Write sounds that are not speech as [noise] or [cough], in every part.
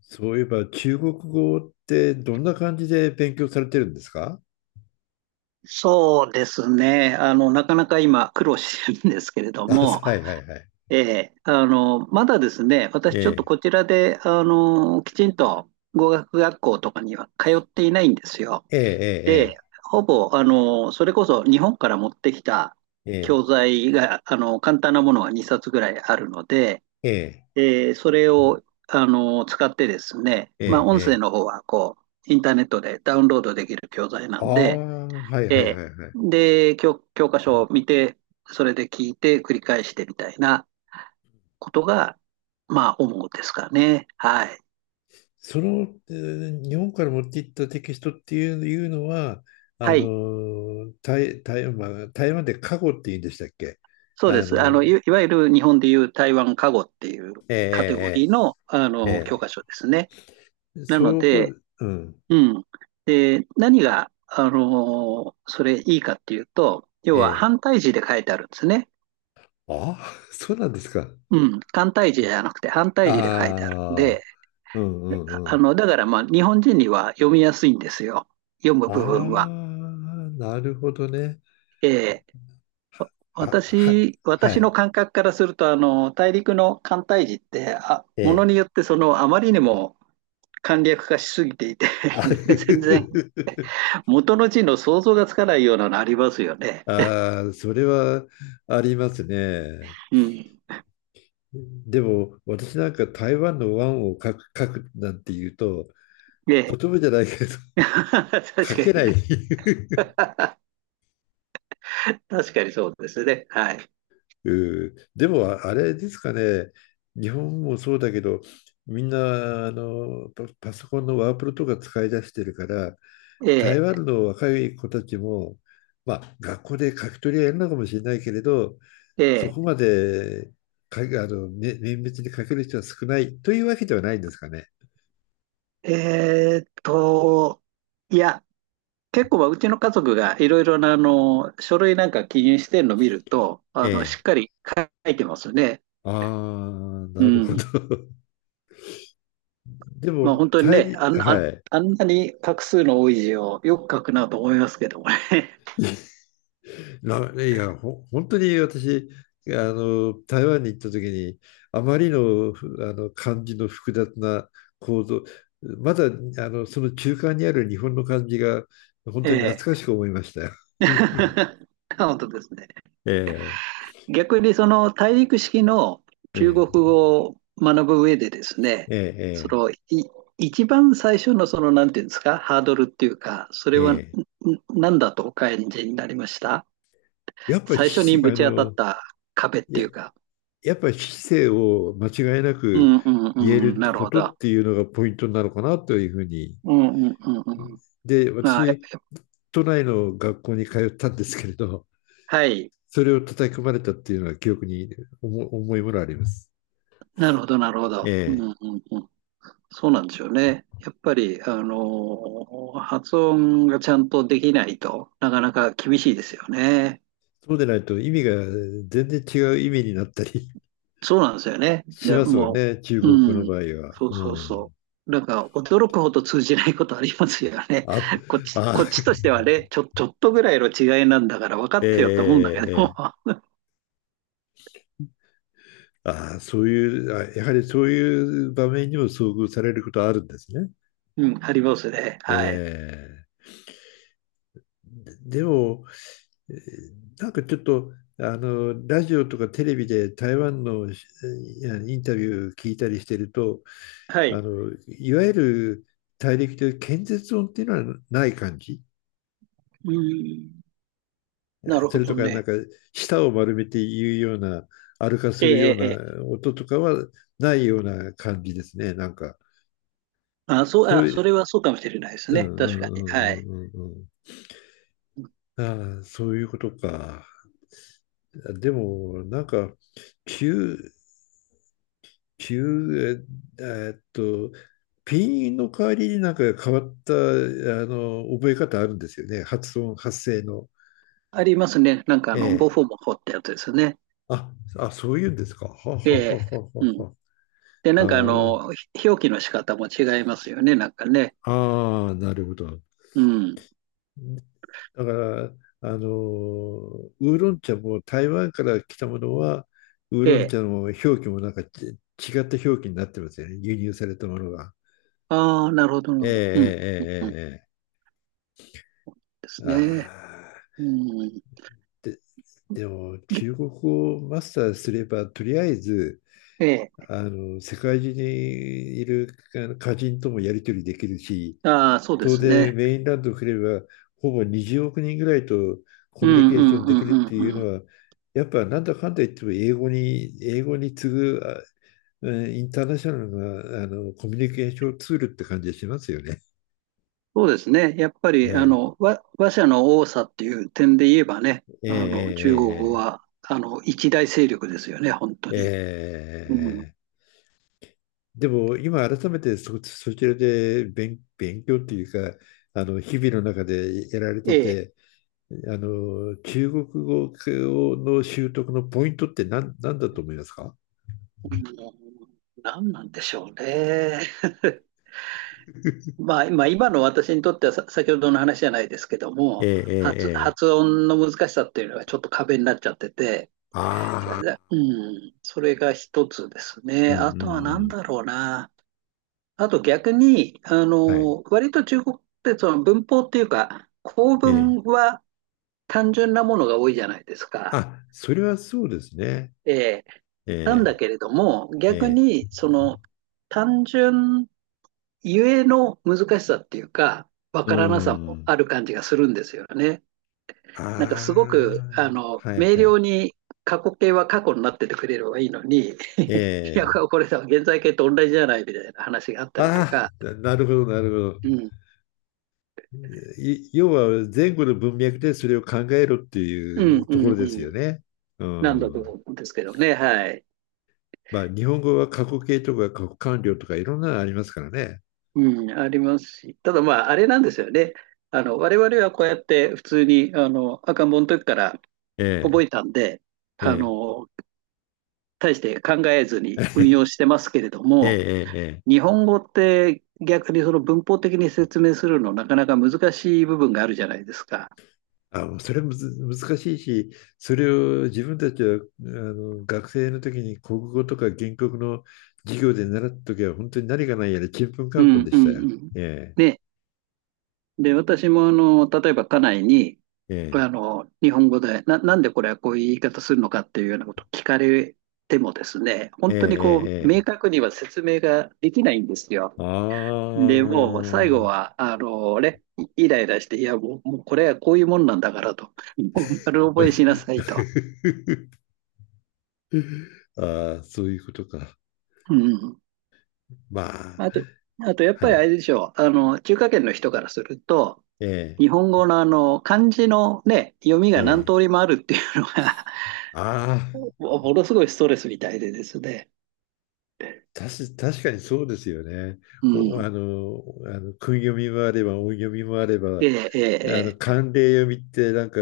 そういえば中国語ってどんな感じで勉強されてるんですか？ そうですね。なかなか今苦労してるんですけれ [laughs] どあ、そも、う、はいはいはい。ええ、まだですね、私えちょっとえ、こちらで、きちんと語学学校とかには通っていないんですよ。えで、え、ほぼ、それこそ日本から持ってきたええ、教ええ、材が、簡単なものが2冊ぐらいあるので、ええ、それを、使ってですね、ええ、まあ、音声えのえ。方は、こう、インターネットでダウンロードできる教材なああ、んで、はいはいえーはいはい。で、教科書を見て、それで聞いて、繰り返してみたいなことが、まあ、主ですかね。はい。その、日本から持っていったテキストっていうのは、はい。台湾、まあ台湾で過去って言うんでしたっけ？そうであす。の、いわゆる日本でいう台湾カゴっていうえカテゴリーの、え、ええ、教え科書ですね。え、ええ、なのそこ、で、うん、うん。で、何が、それいいかっていうと、要えはえ、反対字で書いてあるんですね。ああ。[laughs] そうなんですか。うん。単体字じゃなくて反対字で書いてあるんああ、で、うんうんうん。だからまあ、日本人には読みやすいんですよ。読むあ部分は。あ、なるほどね。ええ、あ、は、私、は私のい。感覚からすると、大陸の寒帯字って、あ、えものえ。によってその、あまりにも簡略化しすぎていて、あ [laughs] なんか全然元の字の想像がつかないようなのありますよ [laughs] ね。あー、それはありますね。うん。でも、私なんか台湾の湾を書くなんて言うと、えとえ。 てもじゃないけど、[laughs] [laughs] 確書かけにない。 ね。[laughs] [laughs] 確かにそうですね。はい。うん。でも、あれですかね。日本もそうだけど、みんな、パソコンのワープロとか使い出してるから、台え湾の若い子たちも、まあ、学校で書き取りはやるのかもしれないけれど、そええこまでかね、綿密に書ける人は少ないというわけではないんですかね。ええーっと、いや、結構はうちの家族がいろいろなあの書類なんか記入してるのを見ると、えあのしえ。っかり書いてますよね。ああ、うなるほど。ん。[laughs] でまあも、本当に対ね、に、はい。あんなに画数の多い字をよく書くなと思いますけどもね。ないや、ほ、本当に私、台湾に行った時に、あまりの、ふ漢字の複雑な構造、まだその中間にある日本の漢字が [laughs] 本え当に懐かえ。しく思いましたよ。[laughs] [laughs] 本当ですね。ええ、逆にその大陸式のえ中え、国語を学ぶ上でですね、えそえ、のい一番最初のそのなんていうんですか、ハードルっていうか、それえはえ。何だとお感じになりました。やっぱり最初にし、あぶち当たっの、た壁ってや、いうか。やっぱり市を間違いなうくんうんう言えん、るなるこほとど。っていうのがポイントなのかなというふうに。うんうんうんうん。で、まあ、私、都内の学校に通ったんですけれど、はい。それを叩き込まれたっていうのは記憶に重いものあります。なるほど、なるほえど。うんうえ。んうん。そうなんですよね。やっぱり、発音がちゃんとできないとなかなか厳しいですよね。そうでないと意味が全然違う意味になったりそうなんですよね。しでますよもね、中う、国語のうん、場合は。そうそううん。そう。なんか驚くほど通じないことありますよね。あ、こっち、こあ、っちとしてはね、ちょっとぐらいの違いなんだから分か [laughs] ってよって思ええうんだけど。ええ。そういう、やはりそういう場面にも遭遇されることあるんですね。うん、ありますね。えはい。え。でも、えーなんかちょっと、ラジオとかテレビで台湾のインタビュー聞いたりしてると、はい。いわゆる大陸という建設音っていうのはない感じ。うん。なるそほれとどか、なんね。か、舌を丸めて言うような、歩かすええ、るようええ。ええ、な音とかはないような感じですね、なんか。あ、そう、そうあ、いそれう、はそうかもしれないですうね。んう確かに。んうはい。んうんうんうん、ああ、そういうことか。でも、なんか、急、急、ええーっと、ピンの代わりになんか変わった、覚え方あるんですよね。発音、発声の。ありますね。なんかえボえ。フォモ法ってやつですね。あ、そういうんですか。ははええ。はははうん。は。で、あなんかー表記の仕方も違いますよね。なんかね。なるほど。うん。だから、ウーロン茶も台湾から来たものは、ウーえロンえ。茶の表記もなんか違った表記になってますよね。輸入されたものが。ああ、なるほど、なるえええほど。うん、うん、うん。うんえええええ、ですあね。あ、うん。で、でも中国語をマスターすれば、とりあえず、ええ。世界中にいるあの歌人ともやり取りできるし、ああ、そうで当す然ね。メインランドを振れば、ほぼ20億人ぐらいとコうん、ミュニケうーションん、うできるっん、ていううのん、は、やっぱなんだかんだ言っても英語に次ぐ、インターナショナルなあのコミュニケーションツールって感じがしますよね。そうですね。やっぱり、え話者の多さっていう点で言えばね、ええ中国語えええは、一大勢力ですよね、本当に。えうん。えええ、でも今改めてそちらで勉強っていうか、あの日々の中でやられえてえ。て、中国語の習得のポイントって何だと思いますか？うん、何なんでしょうね。[laughs] まあ、まあ、今の私にとってはさ、先ほどの話じゃないですけどえも、え、発、ええ、ええ、発音の難しさっていうのがちょっと壁になっちゃってて、ああ、うん、それが一つですうね。ん、うん、うあとは何ん。だろうな。あと逆に、はい。割と中国ってその文法っていうか、構え文え、は単純なものが多いじゃないですか。あ、それはそうですね。えーなんだえけれども、え、逆ええ、にその単純ゆえの難しさっていうか、わうからなさもん。ある感じがするんですよね。あなんかすごく、あ、は明いは瞭い。に過去形は過去になっててくれればいいのに、[laughs] いや、ええ。これさ、現在形と同じじゃないみたいな話があったりとあか、あ、なるほど、なるほうど。ん、要は前後の文脈でそれを考えろってういん、ううとこん、ろうですよん。ね。うなんだとん。思うんですけどね。はい。まあ、日本語は過去形とか過去完了とかいろんなのありますからね。うん、ありますし。ただまあ、あれなんですよね。我々はこうやって普通に、赤ん坊の時から覚ええたんで、え、えあえ、の、大して考えず [laughs] えにえ、え運用してますけれども、え。ええ日本語って逆にその文法的に説明するのなかなか難しい部分があるじゃないですか。あ、もうそれむず難しいし、それを自分たちはあの学生の時に国語とか原告の授業で習った時は本当に何がないやらちんぷんかうんぷんんでうしんたよ。うん。えね。で、私もあの、例えば家内に、え、日本語で、なんでこれはこういう言い方するのかっていうようなことを聞かれてもですね、ええ、本え当にこう、え、ええ。明ええ、確には説明ができないんですよ。あで、もう最後あ。は、ね、イライラして、いや、もう、もうこれはこういうもんなんだからと、もう丸覚えしなさいと。[laughs] ああ、そういうことか。うん。まあ、あと、あとやっぱはりあれい。でしょう、中華圏の人からすると、え日本語のあの、漢字のね、読みえ、がえ何え。通りもあるっていうのがああ。もものすごいストレスみたいでですね。確かにそうですよね。うお、あん。の、あの、訓読みもあれば、音読みもあれば、ええ、ええ、ええ、慣例読みってなんか、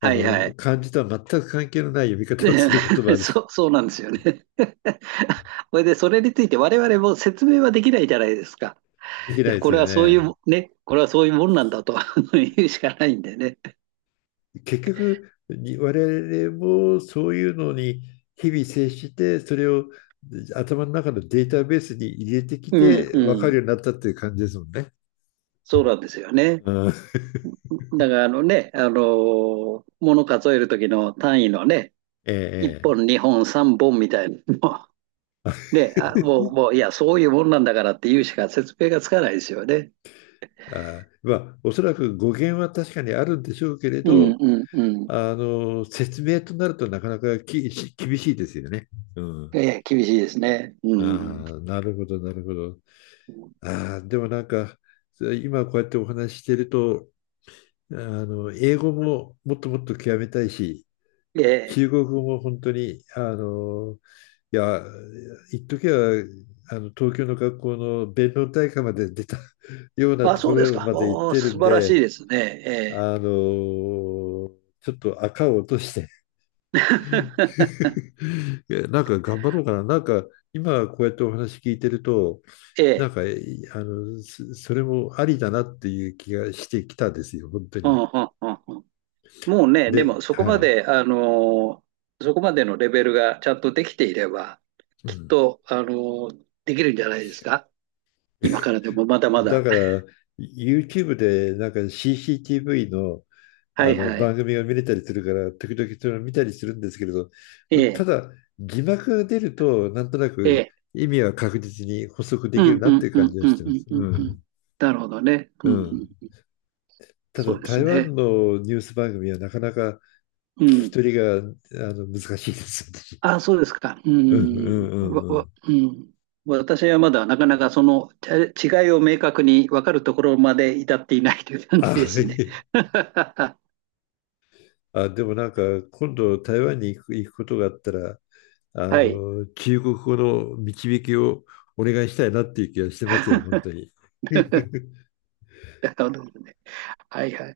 はいはい。漢字とは全く関係のない読み方をすることもあで、 [laughs] るし、そうなんですよね。[laughs] これで、それについて我々も説明はできないじゃないですか。できいないや、でこすれよはそういうね。も、ね、これはそういうもんなんだと [laughs] 言うしかないんでね。結局、我々もそういうのに日々接して、それを頭の中のデータベースに入れてきうん、て、う分かるよん。うになったっていう感じですもんね。そうなんですよね。うん、だから、あのね、あの物数える時の単位のね、ええ、1ええ。本、2本、3本みたいなのも、ね、[laughs] あ、もう、もう、いや、そういうもんなんだからって言うしか説明がつかないですよね。あー、まあ、おそらく語源は確かにあるんでしょうけれうんど、うんうん。説明となるとなかなか厳しいですよね。うん。ええ、厳しいですね。うん。ああ、なるほど、なるほど。ああ、でもなんか、今こうやってお話ししてると、英語ももっともっと極めたいし、ええ。中国語も本当に、いや、一時は、東京の学校の弁論大会まで出た [laughs] ようなあ、とこそうですろか。まで行っおー、てる素ん晴らしいで、ですね。ええ。あの、ちょっと赤を落として [laughs] いや、なんか頑張ろうかな。なんか今こうやってお話聞いてると、[laughs] えなんえ。か、それもありだなっていう気がしてきたですよ、本当うに。んうんうんうん。もうね、でもで、そこまはい。で、そこまでのレベルがちゃんとできていれば、うきっん。と、できるんじゃないですか。今からでもまだまだだ。か [laughs] ら、YouTube でなんか CCTV の、はあいのは番い。組が見れたりするから、時々それを見たりするんですけれど、えたえ。だ、字幕が出ると、なんとなえくえ。意味は確実に補足でうきるんなうってんいうう感んじはうしんてうます。んうんううん。ん。なるほどね。ううんうん。ん。ただそうです台ね。湾のニュース番組はなかなかう聞きん。取りが難しいです私、あ、そうですか。ううんうんん。うんうん。うん。私はまだなかなかその違いを明確に分かるところまで至っていないという感じあ、ではすね。い。[laughs] あ、でもなんか今度台湾に行くことがあったら、はい。中国語の導きをお願いしたいなっていう気がしてますよ、本当 [laughs] に。[laughs] なるほどね。はいはい。